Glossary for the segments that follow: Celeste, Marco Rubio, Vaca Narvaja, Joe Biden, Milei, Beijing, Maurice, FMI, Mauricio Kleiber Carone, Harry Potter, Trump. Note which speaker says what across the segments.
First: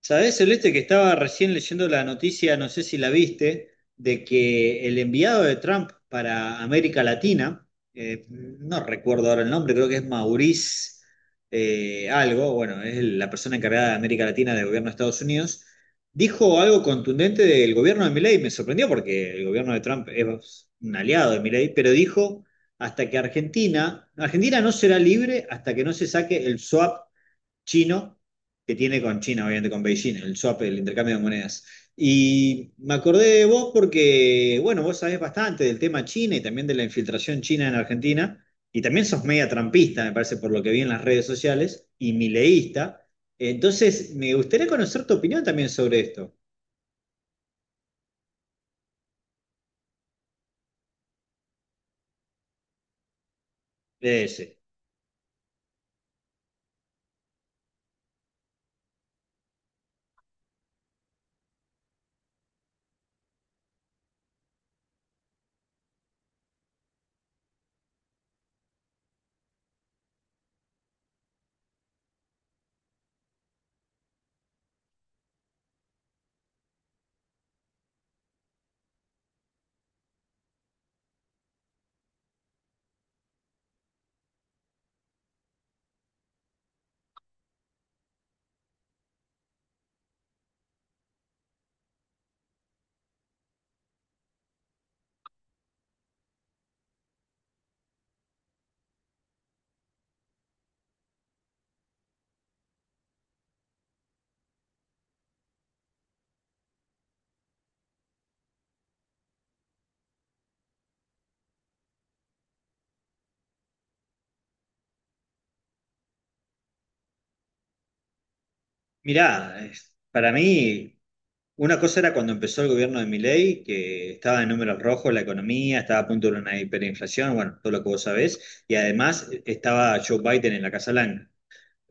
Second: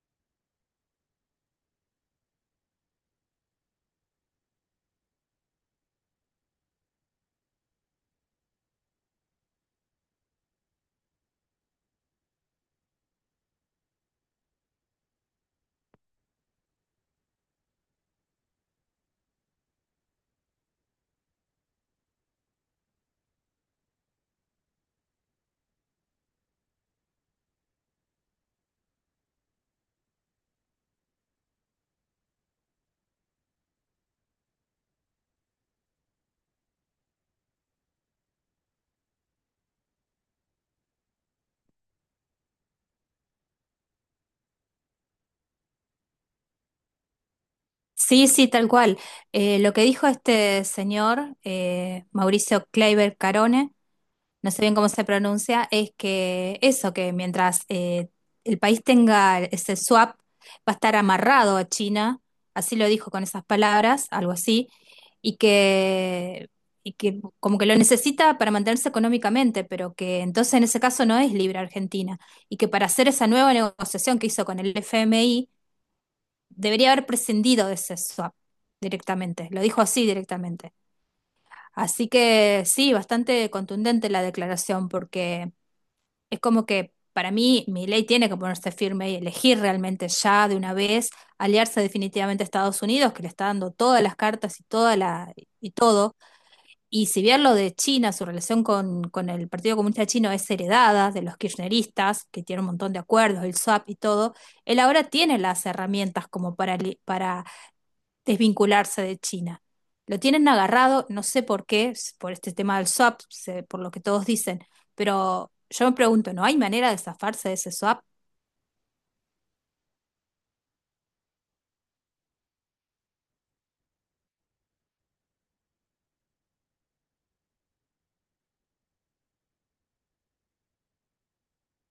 Speaker 1: ¿Sabés, Celeste, que estaba recién leyendo la noticia, no sé si la viste, de que el enviado de Trump para América Latina, no recuerdo ahora el nombre, creo que es Maurice algo, bueno, es la persona encargada de América Latina del gobierno de Estados Unidos, dijo algo contundente del gobierno de Milei. Me sorprendió porque el gobierno de Trump es un aliado de Milei, pero dijo hasta que Argentina no será libre hasta que no se saque el swap chino que tiene con China, obviamente con Beijing, el swap, el intercambio de monedas. Y me acordé de vos porque, bueno, vos sabés bastante del tema China y también de la infiltración china en Argentina, y también sos media trampista, me parece, por lo que vi en las redes sociales, y mileísta. Entonces, me gustaría conocer tu opinión también sobre esto.
Speaker 2: Sí, sí, tal cual. Lo que dijo este señor, Mauricio Kleiber Carone,
Speaker 1: Es,
Speaker 2: no sé bien cómo se pronuncia, es que eso, que mientras el país tenga ese swap, va a estar amarrado a China, así lo dijo con esas palabras, algo así, y que, y que como que lo necesita para mantenerse económicamente, pero que entonces en ese caso no es libre Argentina, y que para hacer esa nueva negociación que hizo con el FMI, debería haber prescindido de ese swap directamente, lo dijo así directamente. Así que sí, bastante contundente la declaración, porque es como que para mí ley tiene que ponerse firme y elegir realmente ya de una vez aliarse definitivamente a Estados Unidos, que le está dando todas las cartas y toda la y todo. Y si bien lo de China, su relación con el Partido Comunista Chino es heredada de los kirchneristas, que tiene un montón de acuerdos, el swap y todo, él ahora tiene las herramientas como para, para desvincularse de China. Lo tienen agarrado, no sé por qué, por este tema del swap, por lo que todos dicen, pero yo me pregunto, ¿no hay manera de zafarse de ese swap?
Speaker 1: mirá, para mí... Una cosa era cuando empezó el gobierno de Milei, que estaba en números rojos la economía, estaba a punto de una hiperinflación, bueno, todo lo que vos sabés, y además estaba Joe Biden en la Casa Blanca.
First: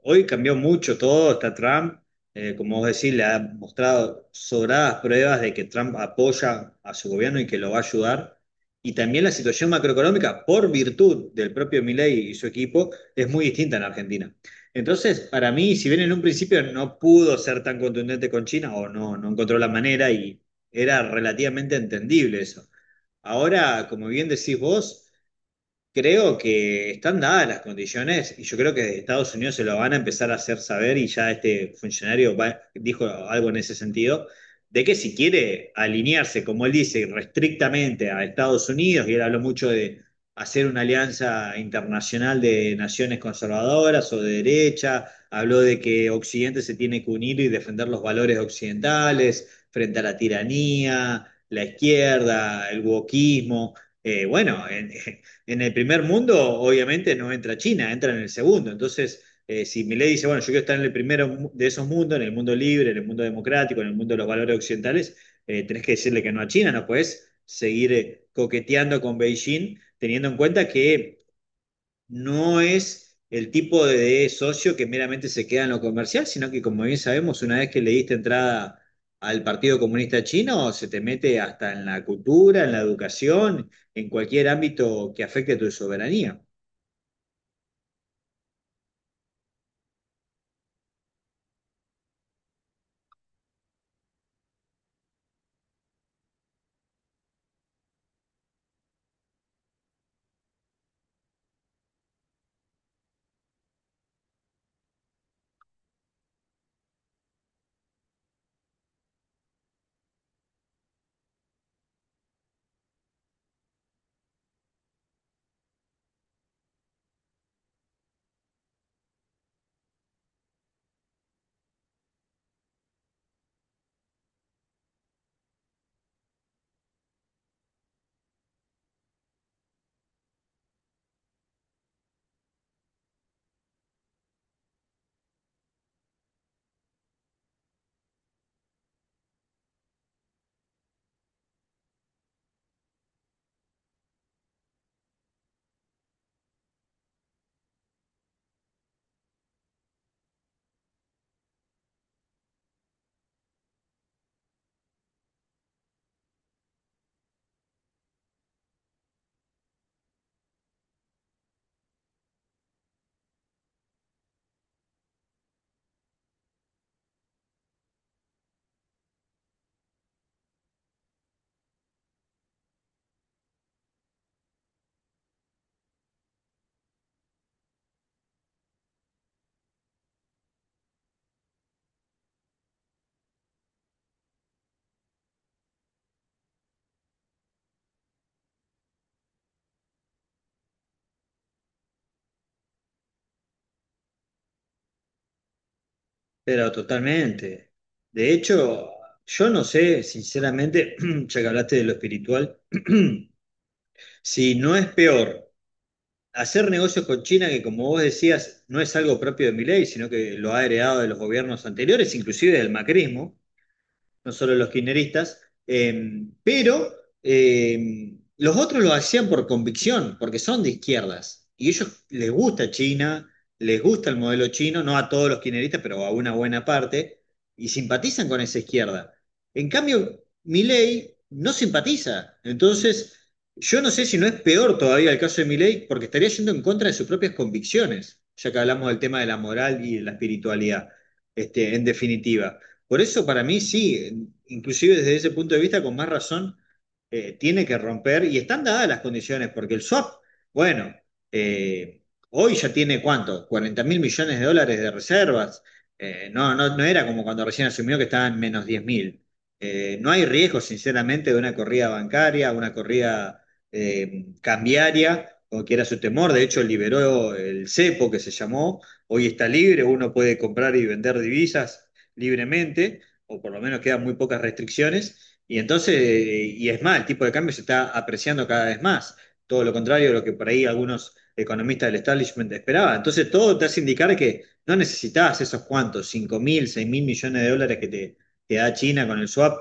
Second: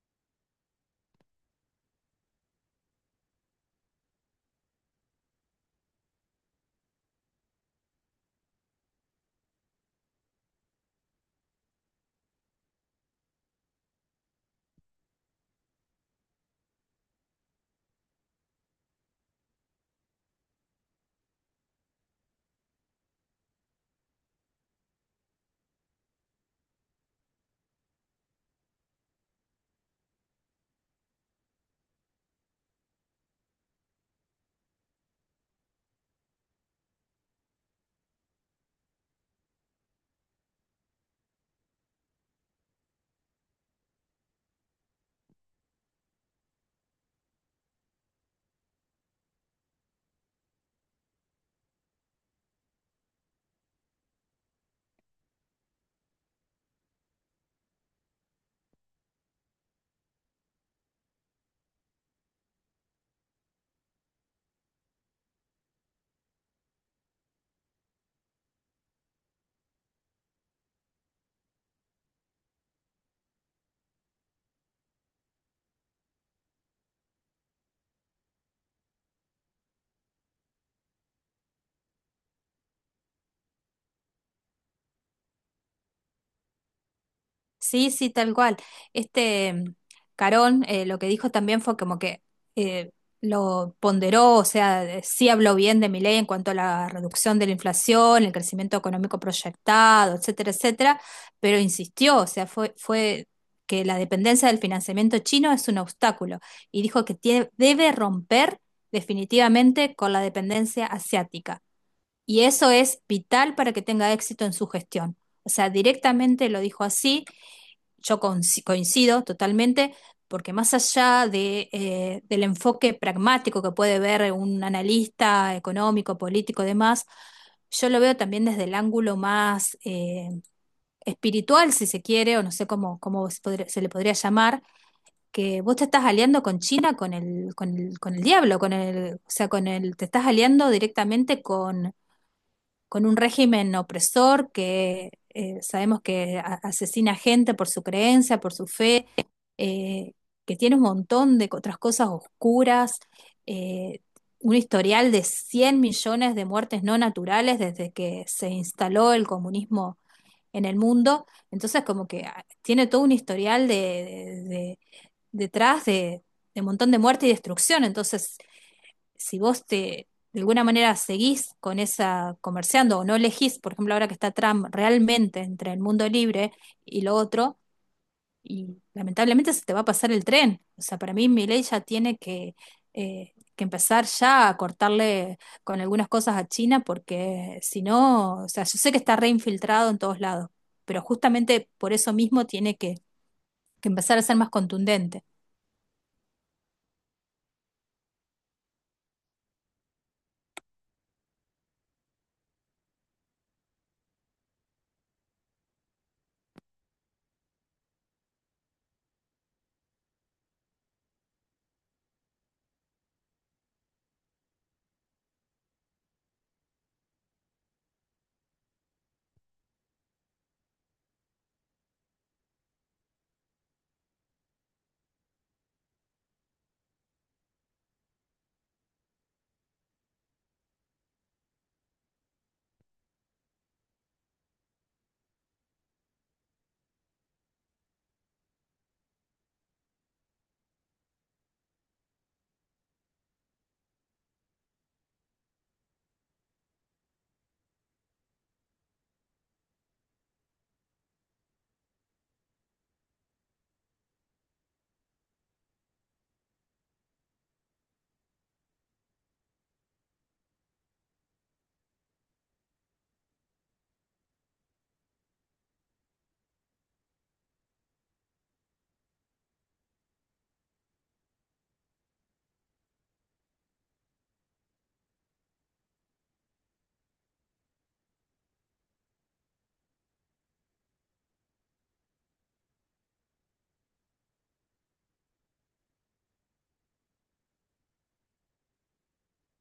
Speaker 1: Hoy cambió mucho todo, está Trump, como vos decís, le ha mostrado sobradas pruebas de que Trump apoya a su gobierno y que lo va a ayudar. Y también la situación macroeconómica, por virtud del propio Milei y su equipo, es muy distinta en Argentina. Entonces, para mí, si bien en un principio no pudo ser tan contundente con China o no, no encontró la manera y era relativamente entendible eso. Ahora, como bien decís vos, creo que están dadas las condiciones y yo creo que Estados Unidos se lo van a empezar a hacer saber y ya este funcionario dijo algo en ese sentido, de que si quiere alinearse, como él dice, restrictamente a Estados Unidos. Y él habló mucho de hacer una alianza internacional de naciones conservadoras o de derecha, habló de que Occidente se tiene que unir y defender los valores occidentales frente a la tiranía, la izquierda, el wokismo. Bueno, en el primer mundo, obviamente no entra China, entra en el segundo. Entonces, si Milei dice, bueno, yo quiero estar en el primero de esos mundos, en el mundo libre, en el mundo democrático, en el mundo de los valores occidentales, tenés que decirle que no a China, no puedes seguir coqueteando con Beijing, teniendo en cuenta que no es el tipo de socio que meramente se queda en lo comercial, sino que como bien sabemos, una vez que le diste entrada al Partido Comunista Chino, se te mete hasta en la cultura, en la educación, en cualquier ámbito que afecte a tu soberanía.
Speaker 2: Sí, sí, tal cual. Este mm, Carón, lo que dijo también fue como que eh, lo ponderó, o sea, sí habló bien de Milei en cuanto a la reducción de la inflación, el crecimiento económico proyectado, etcétera, etcétera, pero insistió, o sea, fue que la dependencia del financiamiento chino es un obstáculo y dijo que debe romper definitivamente con la dependencia asiática. Y eso es vital para que tenga éxito en su gestión. O sea, directamente lo dijo así. Yo coincido totalmente, porque más allá de, del enfoque pragmático que puede ver un analista económico, político y demás, yo lo veo también desde el ángulo más espiritual, si se quiere, o no sé cómo, se le podría llamar, que vos te estás aliando con China, con el diablo, o sea, te estás aliando directamente con un régimen opresor que, sabemos que asesina gente por su creencia, por su fe, eh, que tiene un montón de otras cosas oscuras, eh, un historial de 100 millones de muertes no naturales desde que se instaló el comunismo en el mundo. Entonces, como que ah, tiene todo un historial de, de- de- detrás de un montón de muerte y destrucción. Entonces, si de alguna manera seguís con esa comerciando o no elegís, por ejemplo, ahora que está Trump realmente entre el mundo libre y lo otro, y lamentablemente se te va a pasar el tren. O sea, para mí Milei ya tiene que, empezar ya a cortarle con algunas cosas a China, porque si no, o sea, yo sé que está reinfiltrado en todos lados, pero justamente por eso mismo tiene que empezar a ser más contundente.
Speaker 1: Pero totalmente. De hecho, yo no sé, sinceramente, ya que hablaste de lo espiritual, si no es peor. Hacer negocios con China, que como vos decías, no es algo propio de Milei, sino que lo ha heredado de los gobiernos anteriores, inclusive del macrismo, no solo los kirchneristas, pero los otros lo hacían por convicción, porque son de izquierdas, y ellos les gusta China, les gusta el modelo chino, no a todos los kirchneristas, pero a una buena parte, y simpatizan con esa izquierda. En cambio, Milei no simpatiza, entonces... Yo no sé si no es peor todavía el caso de Milei, porque estaría yendo en contra de sus propias convicciones, ya que hablamos del tema de la moral y de la espiritualidad, este, en definitiva. Por eso para mí sí, inclusive desde ese punto de vista, con más razón, tiene que romper y están dadas las condiciones, porque el swap, bueno, eh, hoy ya tiene cuánto, 40.000 millones de dólares de reservas. No, no, no era como cuando recién asumió que estaban menos 10.000. No hay riesgo, sinceramente, de una corrida bancaria, una corrida cambiaria, como quiera su temor. De hecho, liberó el cepo que se llamó. Hoy está libre, uno puede comprar y vender divisas libremente, o por lo menos quedan muy pocas restricciones, y entonces, y es más, el tipo de cambio se está apreciando cada vez más, todo lo contrario de lo que por ahí algunos economistas del establishment esperaban. Entonces, todo te hace indicar que no necesitas esos cuantos, 5.000, 6.000 millones de dólares que te da China con el swap.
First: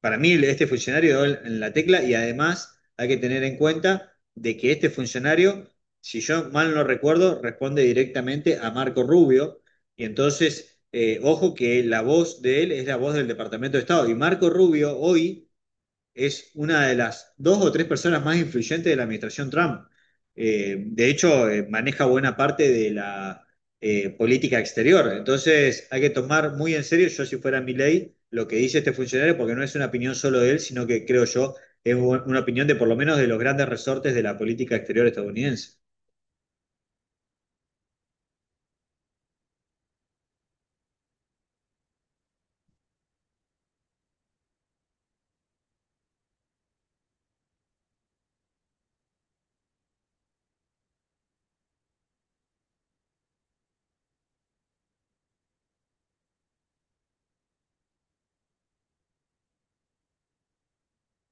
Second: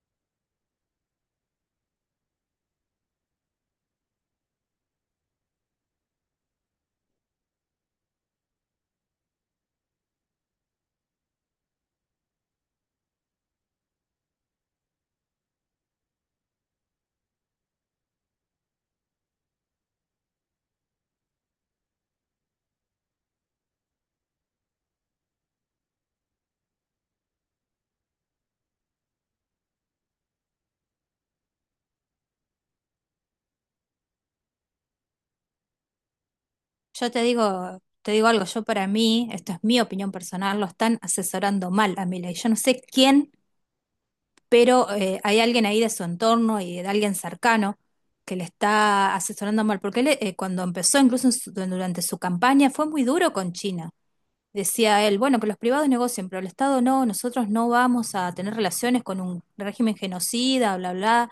Speaker 1: Para mí este funcionario dio en la tecla y además hay que tener en cuenta de que este funcionario, si yo mal no recuerdo, responde directamente a Marco Rubio y entonces, ojo que la voz de él es la voz del Departamento de Estado y Marco Rubio hoy es una de las dos o tres personas más influyentes de la administración Trump. De hecho, maneja buena parte de la política exterior. Entonces, hay que tomar muy en serio, yo si fuera mi ley, lo que dice este funcionario, porque no es una opinión solo de él, sino que creo yo es una opinión de por lo menos de los grandes resortes de la política exterior estadounidense.
Speaker 2: Yo te digo algo, yo para mí, esto es mi opinión personal, lo están asesorando mal a Milei. Yo no sé quién, pero hay alguien ahí de su entorno y de alguien cercano que le está asesorando mal, porque él, cuando empezó, incluso durante su campaña, fue muy duro con China. Decía él, bueno, que los privados negocien, pero el Estado no, nosotros no vamos a tener relaciones con un régimen genocida, bla, bla.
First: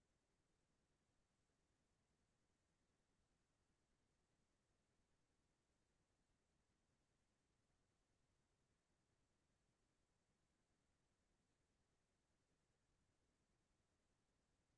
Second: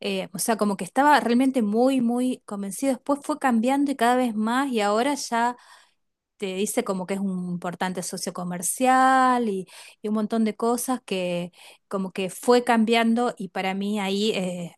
Speaker 2: O sea, como que estaba realmente muy convencido. Después fue cambiando y cada vez más, y ahora ya te dice como que es un importante socio comercial y un montón de cosas que como que fue cambiando y para mí ahí,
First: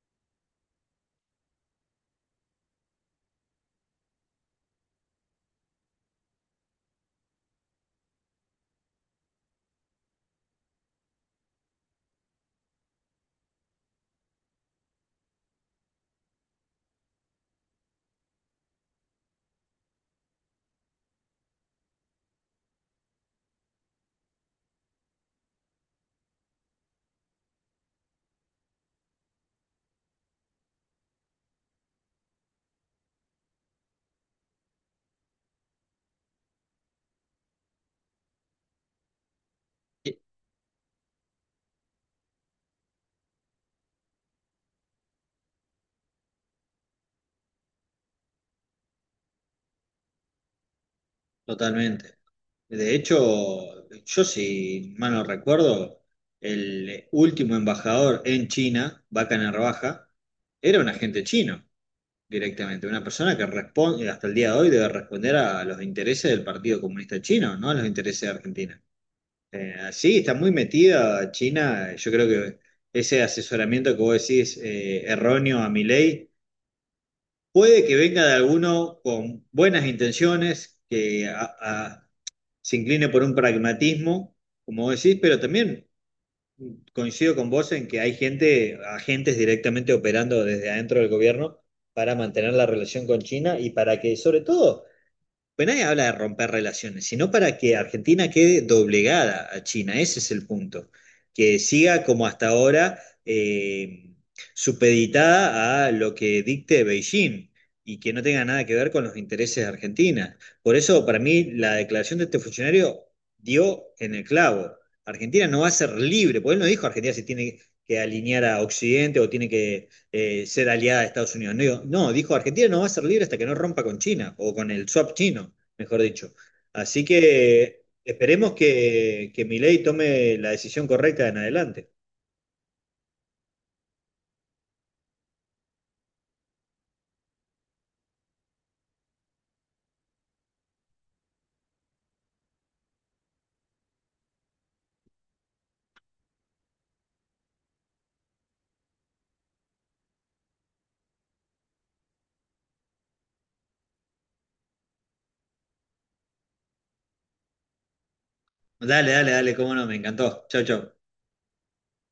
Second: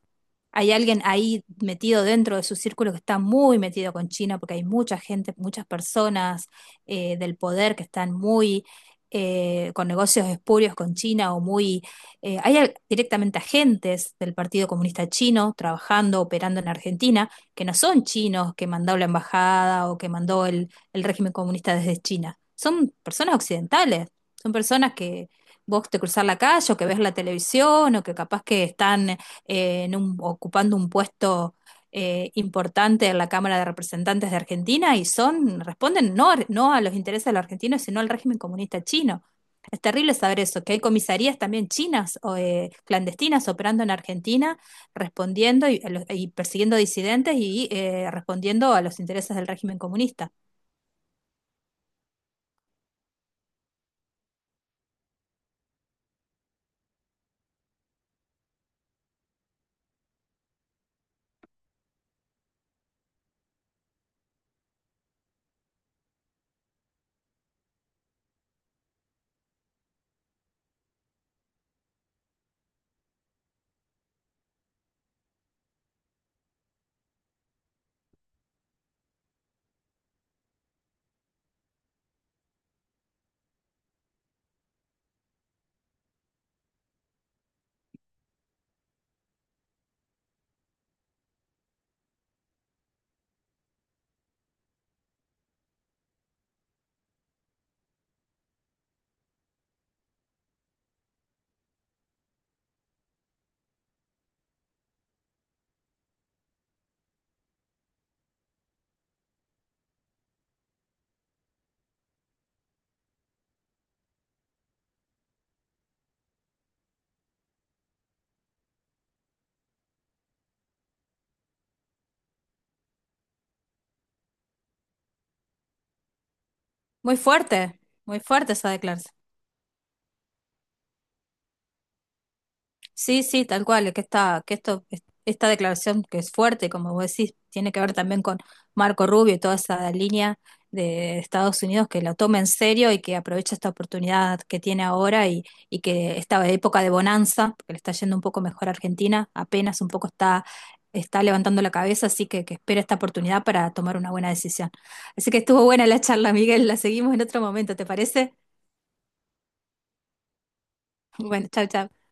Speaker 2: hay alguien ahí metido dentro de su círculo que está muy metido con China, porque hay mucha gente, muchas personas, del poder que están muy, con negocios espurios con China o muy... Eh, hay directamente agentes del Partido Comunista Chino trabajando, operando en Argentina, que no son chinos que mandó la embajada o que mandó el régimen comunista desde China. Son personas occidentales, son personas que vos te cruzás la calle o que ves la televisión o que capaz que están, ocupando un puesto, importante en la Cámara de Representantes de Argentina y son, responden no, no a los intereses de los argentinos, sino al régimen comunista chino. Es terrible saber eso, que hay comisarías también chinas o, clandestinas operando en Argentina, respondiendo a los- y persiguiendo disidentes y, respondiendo a los intereses del régimen comunista.
Speaker 1: Totalmente. De hecho, yo si mal no recuerdo, el último embajador en China, Vaca Narvaja, era un agente chino directamente, una persona que responde, hasta el día de hoy debe responder a los intereses del Partido Comunista Chino, no a los intereses de Argentina. Sí, está muy metida China. Yo creo que ese asesoramiento que vos decís erróneo a mi ley puede que venga de alguno con buenas intenciones, que se incline por un pragmatismo, como decís, pero también coincido con vos en que hay gente, agentes directamente operando desde adentro del gobierno para mantener la relación con China y para que, sobre todo, pues nadie habla de romper relaciones, sino para que Argentina quede doblegada a China. Ese es el punto. Que siga como hasta ahora eh, supeditada a lo que dicte Beijing y que no tenga nada que ver con los intereses de Argentina. Por eso, para mí, la declaración de este funcionario dio en el clavo. Argentina no va a ser libre, porque él no dijo Argentina se tiene que alinear a Occidente o tiene que ser aliada de Estados Unidos. No, digo, no, dijo Argentina no va a ser libre hasta que no rompa con China o con el swap chino, mejor dicho. Así
Speaker 2: Muy fuerte,
Speaker 1: que
Speaker 2: muy fuerte
Speaker 1: esperemos
Speaker 2: esa declaración.
Speaker 1: que Milei tome la decisión correcta en adelante.
Speaker 2: Sí, sí, tal cual, es que esta declaración que es fuerte, como vos decís, tiene que ver también con Marco Rubio y toda esa línea de Estados Unidos que la toma en serio y que aprovecha esta oportunidad que tiene ahora y que esta época de bonanza, porque le está yendo un poco mejor a Argentina, apenas un poco está levantando la cabeza, así que espera esta oportunidad para tomar una buena decisión. Así que estuvo buena la charla, Miguel, la seguimos en otro momento, ¿te parece?
Speaker 1: Dale, dale, dale, cómo no, me encantó. Chau, chau.
Speaker 2: Bueno, chau chau.